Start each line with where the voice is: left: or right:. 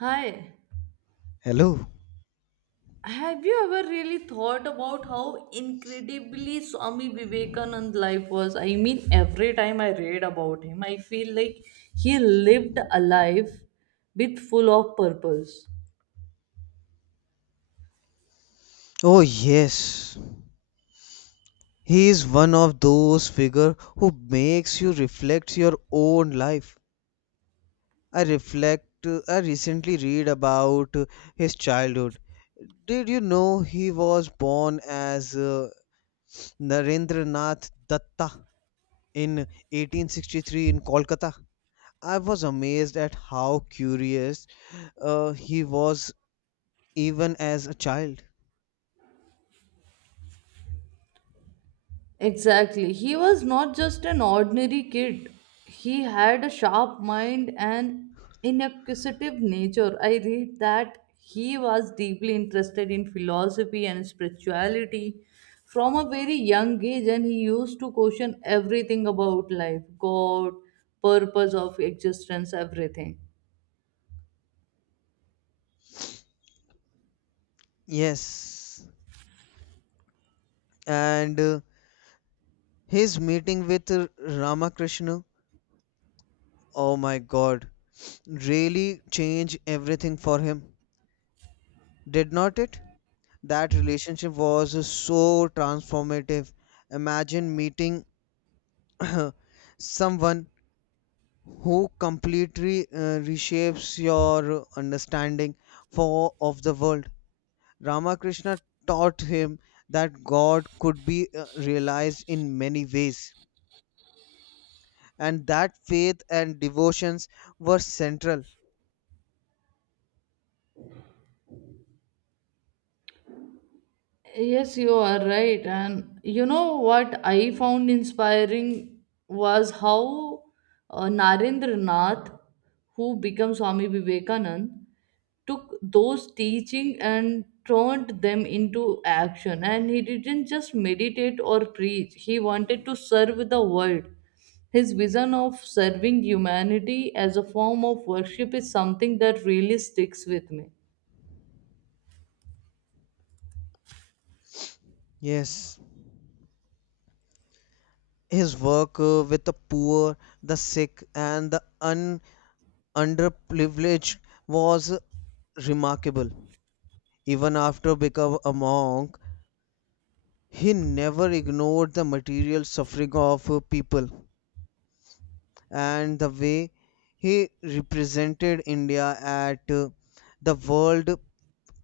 right: Hi,
left: Hello.
right: have you ever really thought about how incredibly Swami Vivekananda's life was? I mean, every time I read about him, I feel like he lived a life with full of purpose.
left: Oh yes. He is one of those figure who makes you reflect your own life. I reflect I recently read about his childhood. Did you know he was born as Narendranath Datta in 1863 in Kolkata? I was amazed at how curious he was even as a child.
right: Exactly. He was not just an ordinary kid. He had a sharp mind and an inquisitive nature. I read that he was deeply interested in philosophy and spirituality from a very young age and he used to question everything about life, God, purpose of existence, everything.
left: Yes. And His meeting with Ramakrishna, oh my god, really changed everything for him, did not it? That relationship was so transformative. Imagine meeting someone who completely reshapes your understanding for of the world. Ramakrishna taught him that God could be realized in many ways, and that faith and devotions were central.
right: Yes, you are right. And you know what I found inspiring was how Narendra Nath, who became Swami Vivekanand, took those teaching and turned them into action. And he didn't just meditate or preach, he wanted to serve the world. His vision of serving humanity as a form of worship is something that really sticks with me.
left: Yes, his work with the poor, the sick, and the underprivileged was remarkable. Even after becoming a monk, he never ignored the material suffering of people, and the way he represented India at the World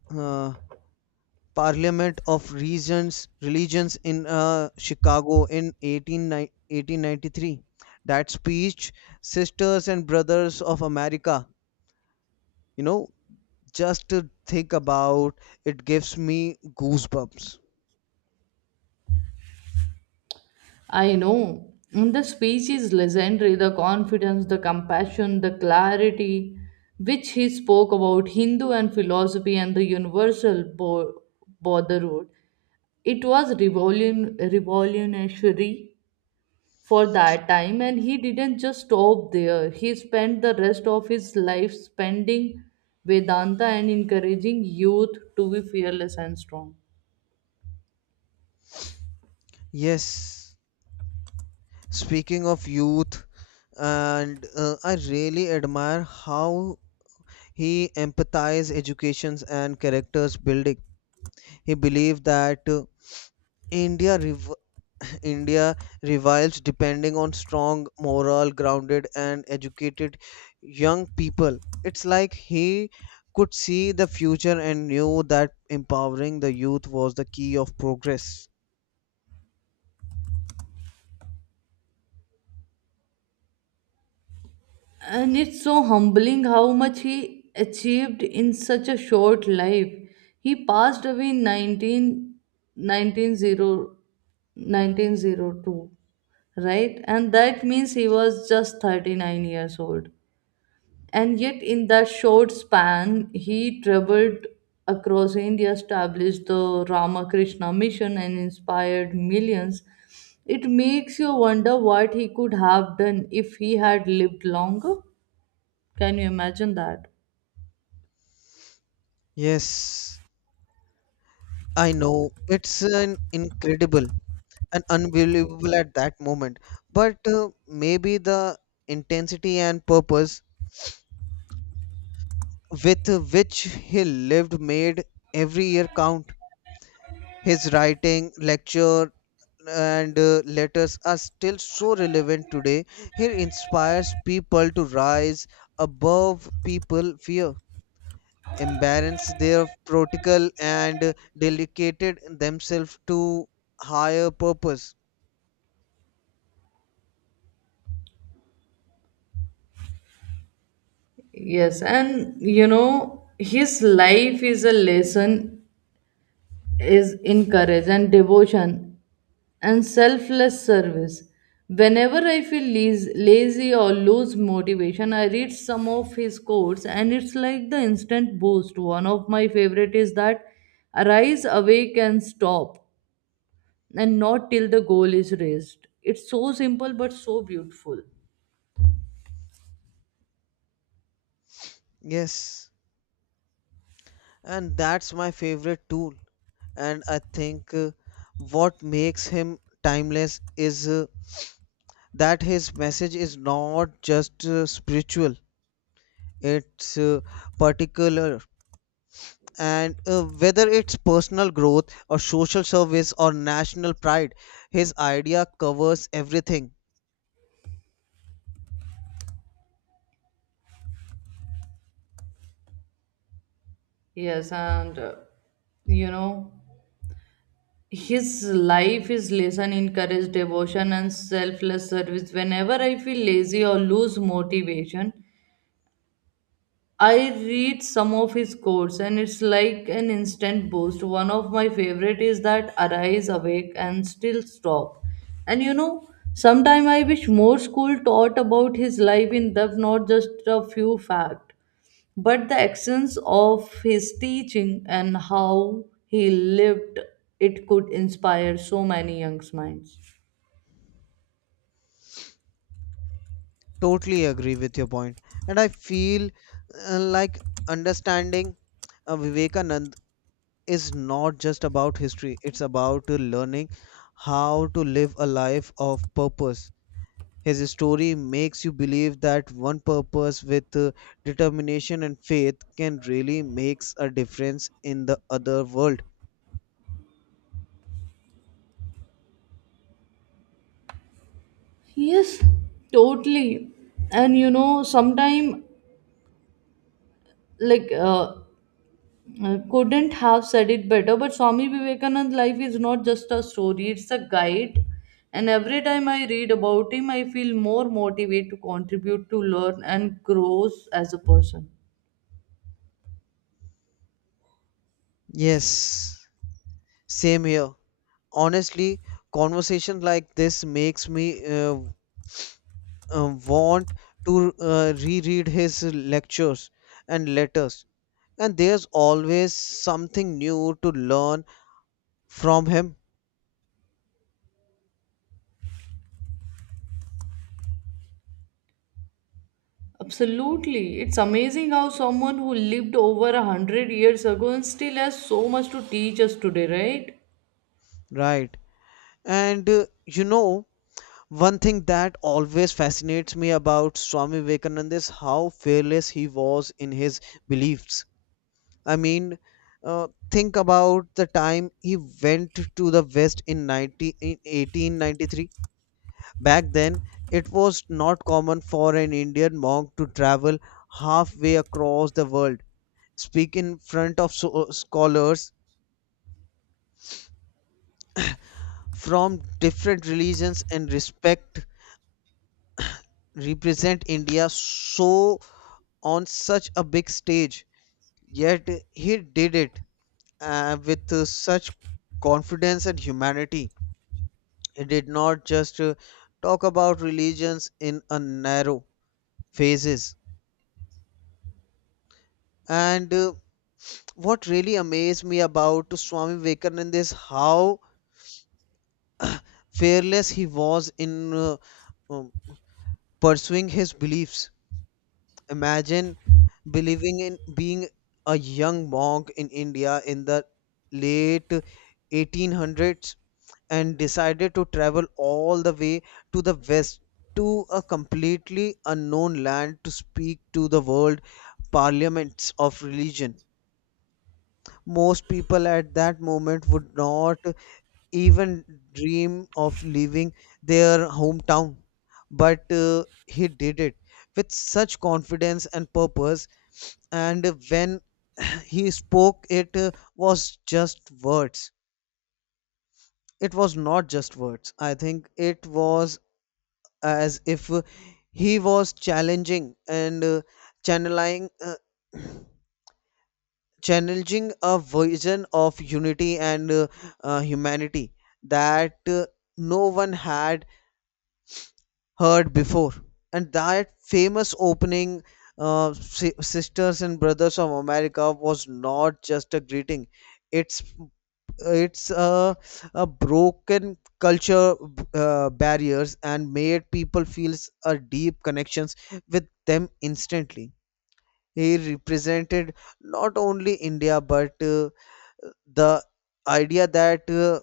left: uh, Parliament of Regions Religions in Chicago in 1893. That speech, Sisters and Brothers of America, you know, just to think about it gives me goosebumps.
right: I know. And the speech is legendary, the confidence, the compassion, the clarity which he spoke about Hindu and philosophy and the universal brotherhood. It was revolutionary for that time, and he didn't just stop there. He spent the rest of his life spending Vedanta and encouraging youth to be fearless and strong.
left: Yes, speaking of youth, and I really admire how he empathized educations and characters building. He believed that India rev- India revives depending on strong, moral, grounded, and educated young people. It's like he could see the future and knew that empowering the youth was the key of progress.
right: And it's so humbling how much he achieved in such a short life. He passed away in 19, nineteen hundred 1902, right? And that means he was just 39 years old. And yet, in that short span, he traveled across India, established the Ramakrishna Mission, and inspired millions. It makes you wonder what he could have done if he had lived longer. Can you imagine that?
left: Yes, I know. It's an incredible and unbelievable at that moment. But maybe the intensity and purpose with which he lived made every year count. His writing, lecture, and letters are still so relevant today. He inspires people to rise above people fear, embarrass their protocol, and dedicated themselves to higher purpose.
right: Yes, and you know, his life is a lesson is in courage and devotion and selfless service. Whenever I feel lazy or lose motivation, I read some of his quotes and it's like the instant boost. One of my favorite is that arise, awake, and stop, and not till the goal is reached. It's so simple but so beautiful.
left: Yes, and that's my favorite tool. And I think what makes him timeless is that his message is not just spiritual; it's particular, and whether it's personal growth or social service or national pride, his idea covers everything.
right: Yes, and you know. his life, his lesson encouraged devotion and selfless service. Whenever I feel lazy or lose motivation, I read some of his quotes and it's like an instant boost. One of my favorite is that arise, awake, and still stop. And you know, sometime I wish more school taught about his life in depth, not just a few facts but the essence of his teaching and how he lived it could inspire so many young minds.
left: Totally agree with your point. And I feel like understanding Vivekanand is not just about history. It's about learning how to live a life of purpose. His story makes you believe that one purpose with determination and faith can really makes a difference in the other world.
right: Yes, totally. And you know, sometime like couldn't have said it better but Swami Vivekanand life is not just a story, it's a guide. And every time I read about him I feel more motivated to contribute, to learn, and grow as a person.
left: Yes, same here. Honestly, conversation like this makes me want to reread his lectures and letters. And there's always something new to learn from him,
right: Absolutely. It's amazing how someone who lived over 100 years ago and still has so much to teach us today, right?
left: right? And you know, one thing that always fascinates me about Swami Vivekananda is how fearless he was in his beliefs. I mean, think about the time he went to the West in 1893. Back then, it was not common for an Indian monk to travel halfway across the world, speak in front of scholars from different religions, and respect represent India so on such a big stage. Yet he did it with such confidence and humanity. He did not just talk about religions in a narrow phases. And what really amazed me about Swami Vivekananda is how fearless he was in um, pursuing his beliefs. Imagine believing in being a young monk in India in the late 1800s and decided to travel all the way to the west to a completely unknown land to speak to the world parliaments of religion. Most people at that moment would not even dream of leaving their hometown, but he did it with such confidence and purpose. And when he spoke, it was not just words. I think it was as if he was challenging and channeling challenging a vision of unity and humanity that no one had heard before. And that famous opening, sisters and brothers of america, was not just a greeting. it it's a, a broken culture barriers and made people feels a deep connections with them instantly. He represented not only india but the idea that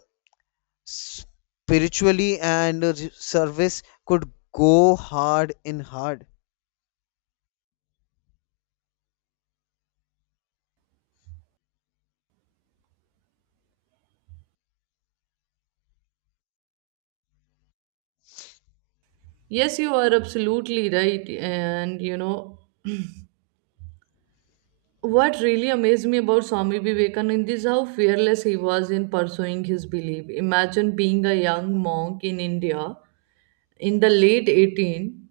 left: spiritually and service could go hard in hard.
right: Yes, you are absolutely right. And you know, what really amazed me about Swami Vivekananda is how fearless he was in pursuing his belief. Imagine being a young monk in India in the late 18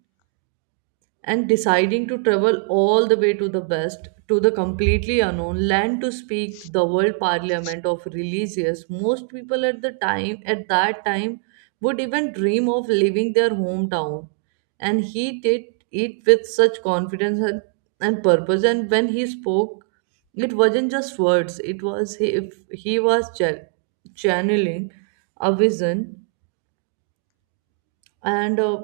right: and deciding to travel all the way to the west, to the completely unknown land, to speak to the world parliament of religious most people at the time, at that time, would even dream of leaving their hometown, and he did it with such confidence and purpose. And when he spoke it wasn't just words, it was if he was channeling a vision, and uh,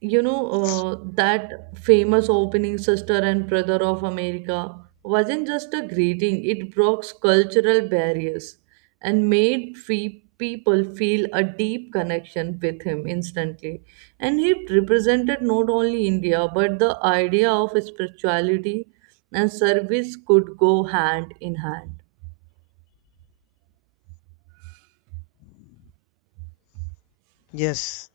right: you know uh, that famous opening sister and brother of America wasn't just a greeting, it broke cultural barriers and made people feel a deep connection with him instantly. And he represented not only India but the idea of spirituality and service could go hand in hand.
left: Yes,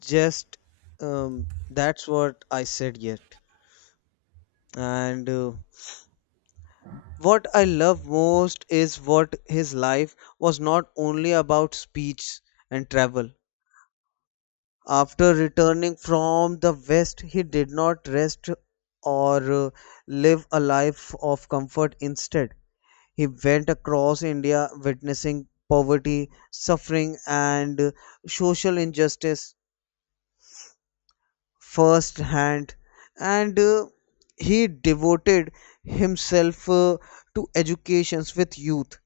left: just that's what I said yet. And what I love most is what his life was not only about speech and travel. After returning from the West, he did not rest or live a life of comfort. Instead, he went across India witnessing poverty, suffering, and social injustice firsthand. And he devoted himself to educations with youth,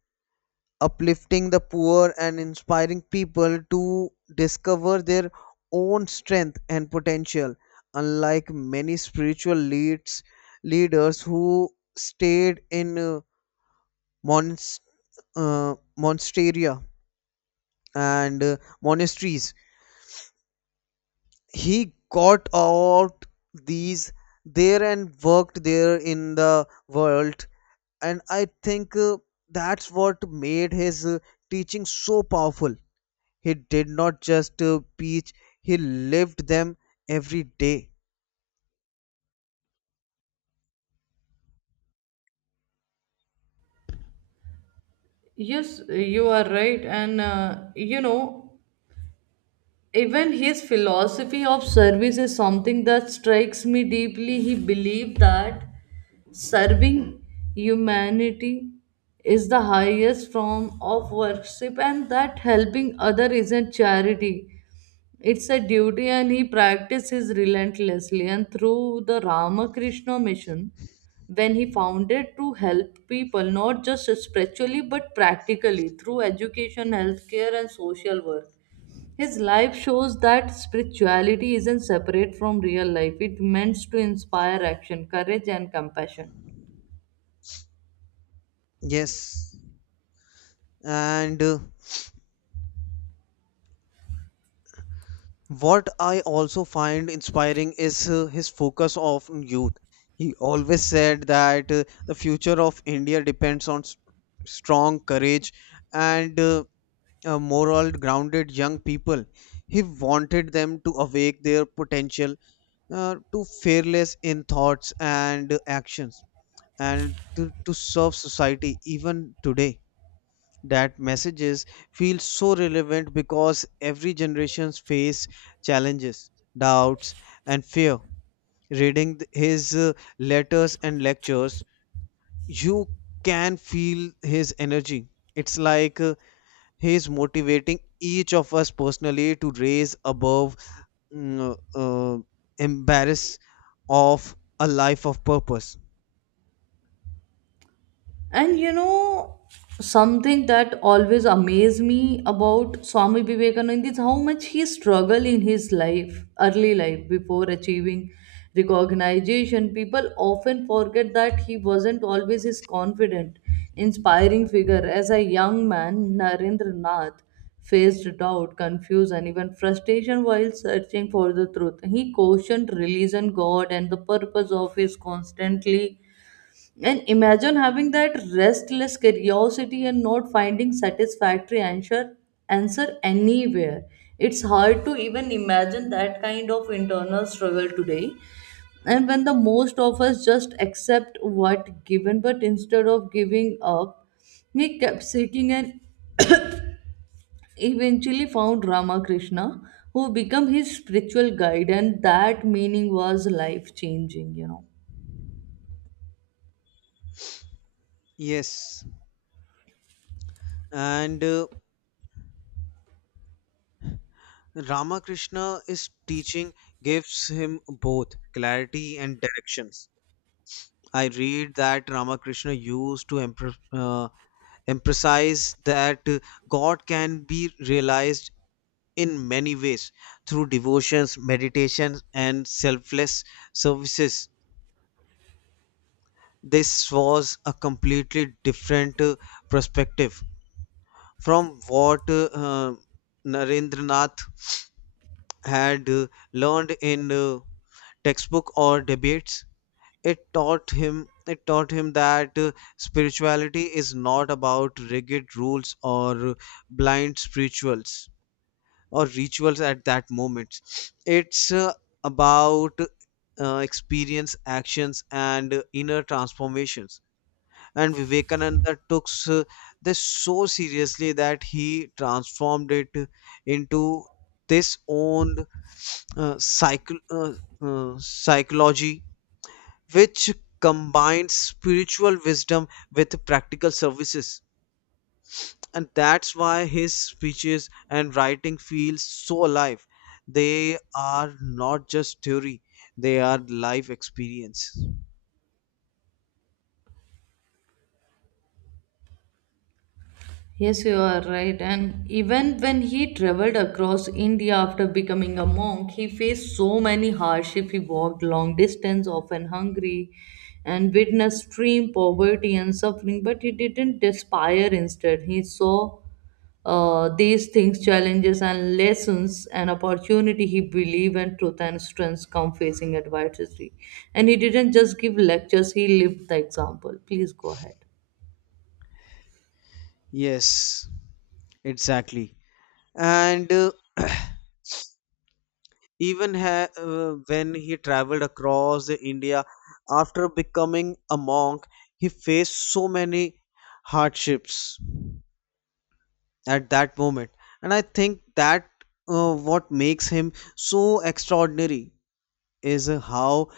left: uplifting the poor, and inspiring people to discover their own strength and potential, unlike many spiritual leads leaders who stayed in monst- monasteria and monasteries. He got out these there and worked there in the world. And I think that's what made his teaching so powerful. He did not just preach, he lived them every day.
right: Yes, you are right. And you know, even his philosophy of service is something that strikes me deeply. He believed that serving humanity is the highest form of worship and that helping other isn't charity, it's a duty, and he practices relentlessly, and through the Ramakrishna Mission when he founded to help people not just spiritually but practically, through education, healthcare, and social work. His life shows that spirituality isn't separate from real life. It meant to inspire action, courage, and compassion.
left: Yes. And what I also find inspiring is his focus on youth. He always said that the future of India depends on strong courage and moral grounded young people. He wanted them to awake their potential, to fearless in thoughts and actions, and to serve society. Even today, that messages feel so relevant because every generation's face challenges, doubts, and fear. Reading his letters and lectures, you can feel his energy. It's like he's motivating each of us personally to raise above mm, uh, uh, embarrass of a life of purpose.
right: And you know, something that always amazed me about Swami Vivekananda is how much he struggled in his life, early life, before achieving recognition. People often forget that he wasn't always his confident, inspiring figure. As a young man, Narendra Nath faced doubt, confusion, even frustration while searching for the truth. He questioned religion, God, and the purpose of his constantly, and imagine having that restless curiosity and not finding satisfactory answer anywhere. It's hard to even imagine that kind of internal struggle today. And when the most of us just accept what given, but instead of giving up, he kept seeking and eventually found Ramakrishna, who became his spiritual guide, and that meaning was life changing.
left: Yes, and Ramakrishna is teaching gives him both clarity and directions. I read that Ramakrishna used to emphasize that God can be realized in many ways through devotions, meditations, and selfless services. This was a completely different perspective from what Narendranath had learned in textbook or debates. It taught him that spirituality is not about rigid rules or blind spirituals or rituals at that moment. It's about experience actions and inner transformations. And Vivekananda took this so seriously that he transformed it into this own uh, psycho- uh, psychology, which combines spiritual wisdom with practical services. And that's why his speeches and writing feel so alive. They are not just theory, they are life experience.
right: Yes, you are right. And even when he traveled across India after becoming a monk, he faced so many hardships. He walked long distance, often hungry, and witnessed extreme poverty and suffering. But he didn't despair. Instead, he saw these things, challenges, and lessons and opportunity. He believed in truth and strength come facing adversity. And he didn't just give lectures. He lived the example. Please go ahead.
left: Yes, exactly. And even ha- when he traveled across the india after becoming a monk, he faced so many hardships at that moment. And I think that what makes him so extraordinary is how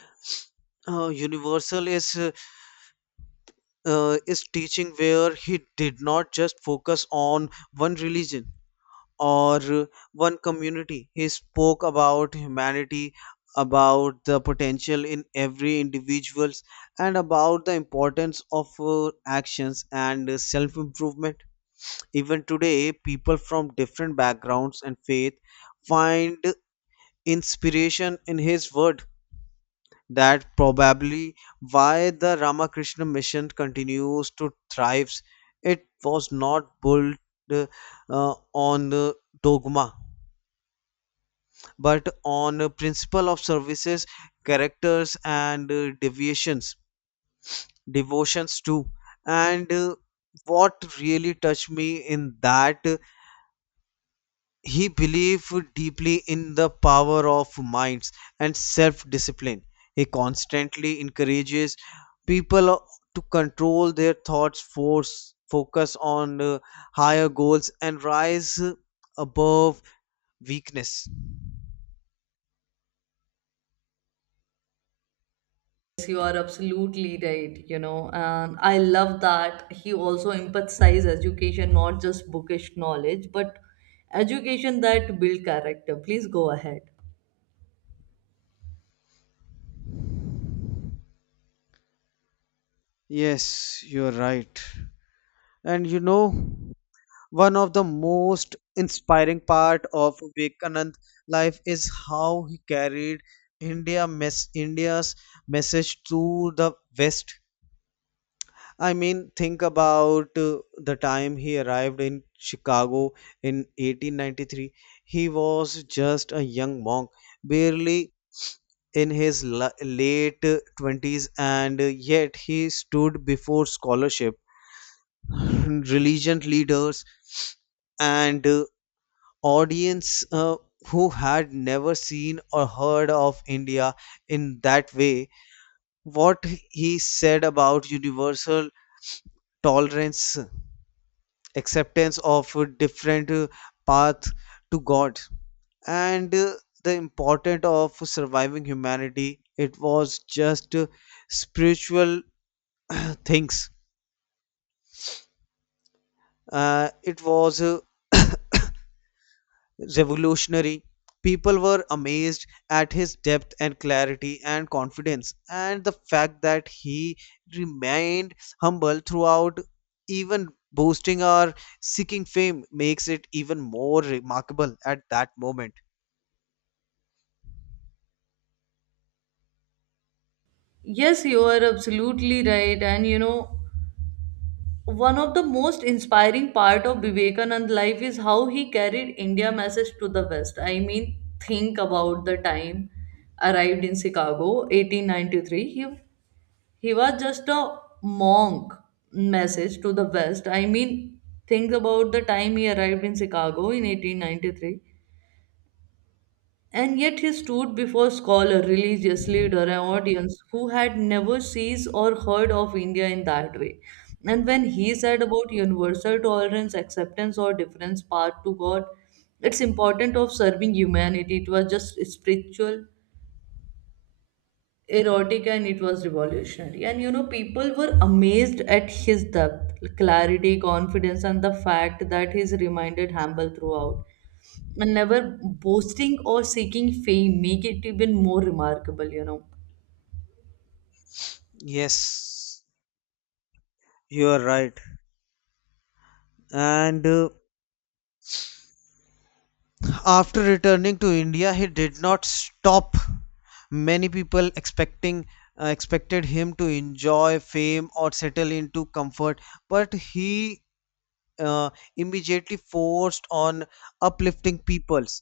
left: universal is teaching, where he did not just focus on one religion or one community. He spoke about humanity, about the potential in every individuals, and about the importance of actions and self improvement. Even today, people from different backgrounds and faith find inspiration in his word. That probably why the Ramakrishna mission continues to thrive. It was not built uh, on dogma, but on a principle of services, characters, and devotions too. And what really touched me in that, he believed deeply in the power of minds and self discipline. He constantly encourages people to control their thoughts, force, focus on higher goals, and rise above weakness.
right: Yes, you are absolutely right, and I love that he also emphasizes education, not just bookish knowledge, but education that build character. Please go ahead.
left: Yes, you're right. And you know, one of the most inspiring part of Vivekanand life is how he carried India's message to the West. I mean, think about the time he arrived in Chicago in 1893. He was just a young monk, barely in his late 20s, and yet he stood before scholarship, religion leaders, and audience who had never seen or heard of India in that way. What he said about universal tolerance, acceptance of different path to god, and the importance of surviving humanity, it was just spiritual things. It was revolutionary. People were amazed at his depth and clarity and confidence, and the fact that he remained humble throughout, even boasting or seeking fame, makes it even more remarkable at that moment.
right: Yes, you are absolutely right. And you know, one of the most inspiring part of Vivekanand life is how he carried India message to the West. I mean, think about the time arrived in Chicago, 1893. He was just a monk message to the West. I mean, think about the time he arrived in Chicago in 1893. And yet he stood before scholar, religious leader, and audience who had never seen or heard of India in that way. And when he said about universal tolerance, acceptance, or difference, path to God, it's important of serving humanity. It was just spiritual erotic and it was revolutionary. And you know, people were amazed at his depth, clarity, confidence, and the fact that he's reminded humble throughout. And never boasting or seeking fame make it even more remarkable.
left: Yes, you are right. And after returning to India, he did not stop. Many people expecting expected him to enjoy fame or settle into comfort, but he uh, immediately forced on uplifting peoples.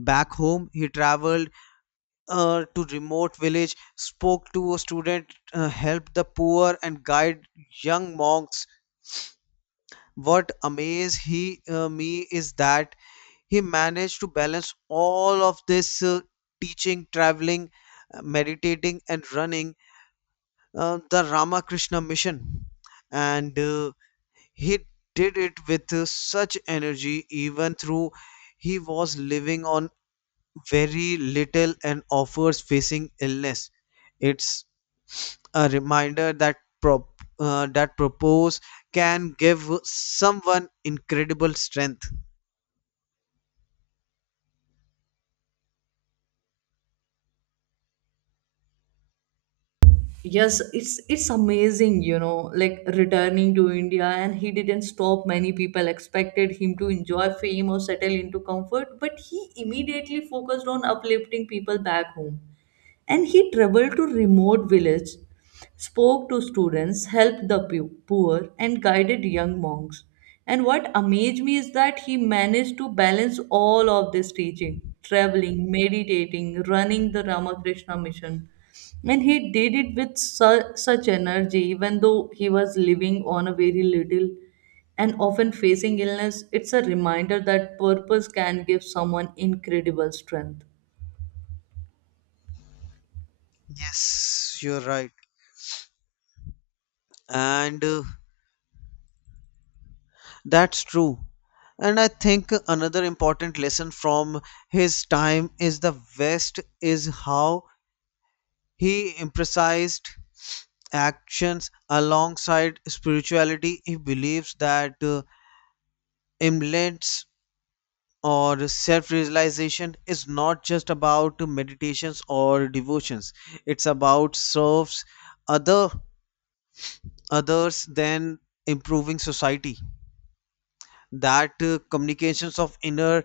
left: Back home, he traveled to remote village, spoke to a student, helped the poor, and guide young monks. What amaze he me is that he managed to balance all of this teaching, traveling, meditating, and running the Ramakrishna mission. And he did it with such energy, even through he was living on very little and offers facing illness. It's a reminder that prop, propose can give someone incredible strength.
right: Yes, it's amazing, you know, like returning to India and he didn't stop. Many people expected him to enjoy fame or settle into comfort, but he immediately focused on uplifting people back home, and he traveled to remote villages, spoke to students, helped the poor, and guided young monks. And what amazed me is that he managed to balance all of this teaching, traveling, meditating, running the Ramakrishna mission. And he did it with such energy, even though he was living on a very little and often facing illness. It's a reminder that purpose can give someone incredible strength.
left: Yes, you're right. And that's true. And I think another important lesson from his time is the West is how he emphasized actions alongside spirituality. He believes that imlets or self realization is not just about meditations or devotions, it's about serves other others than improving society. That communications of inner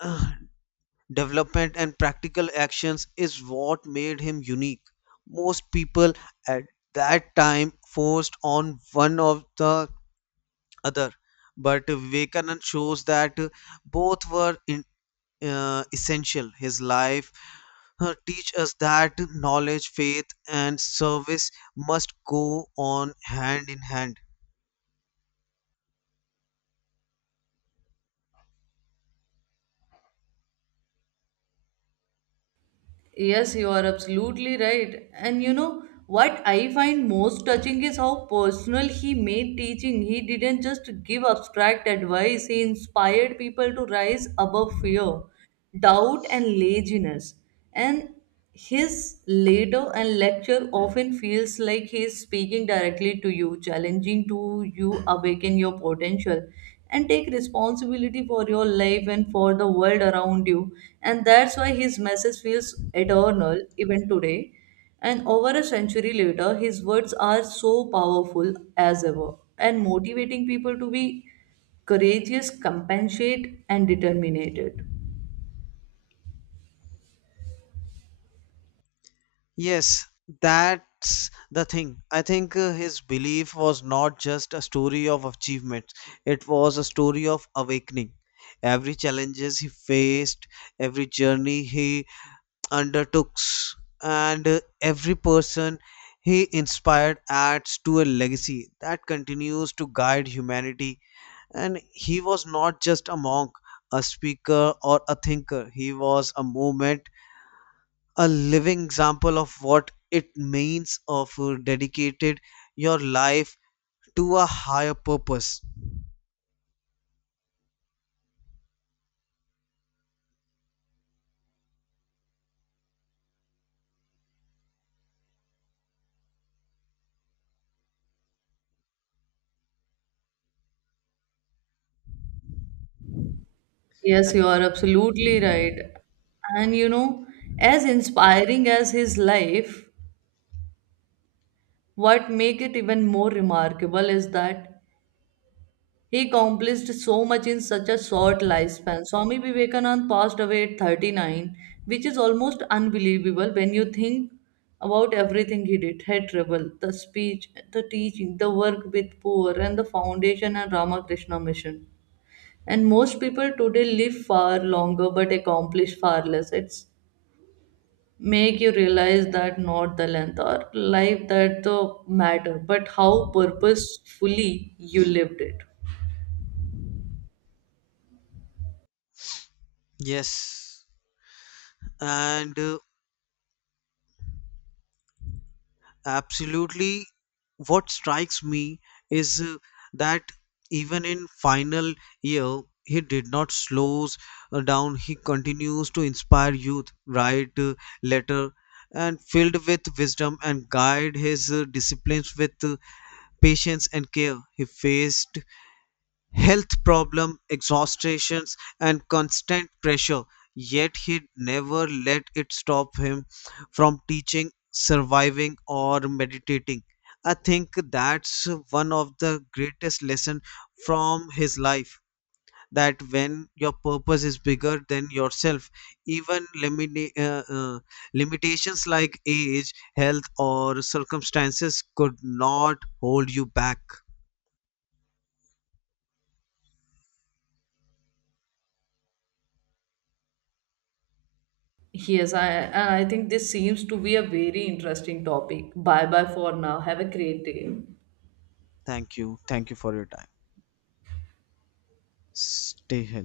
left: uh, development and practical actions is what made him unique. Most people at that time forced on one of the other, but Vivekanand shows that both were essential. His life teach us that knowledge, faith, and service must go on hand in hand.
right: Yes, you are absolutely right. And you know what I find most touching is how personal he made teaching. He didn't just give abstract advice, he inspired people to rise above fear, doubt, and laziness. And his later and lecture often feels like he is speaking directly to you, challenging to you awaken your potential and take responsibility for your life and for the world around you. And that's why his message feels eternal even today. And over a century later, his words are so powerful as ever and motivating people to be courageous, compassionate, and determined.
left: Yes, that's the thing. I think his belief was not just a story of achievements, it was a story of awakening. Every challenges he faced, every journey he undertook, and every person he inspired adds to a legacy that continues to guide humanity. And he was not just a monk, a speaker, or a thinker. He was a movement, a living example of what it means of dedicated your life to a higher purpose.
right: Yes, you are absolutely right. And you know, as inspiring as his life, what make it even more remarkable is that he accomplished so much in such a short lifespan. Swami Vivekananda passed away at 39, which is almost unbelievable when you think about everything he did, head travel, the speech, the teaching, the work with poor, and the foundation and Ramakrishna mission. And most people today live far longer but accomplish far less. It's make you realize that not the length or life that the matter but how purposefully you lived it.
left: Yes, and absolutely, what strikes me is that even in final year, he did not slows down. He continues to inspire youth, write letter and filled with wisdom, and guide his disciplines with patience and care. He faced health problem, exhaustations, and constant pressure. Yet he never let it stop him from teaching, surviving, or meditating. I think that's one of the greatest lessons from his life. That when your purpose is bigger than yourself, even limitations like age, health, or circumstances could not hold you back.
right: Yes, I and I think this seems to be a very interesting topic. Bye bye for now, have a great day.
left: Thank you. Thank you for your time. Stay healthy.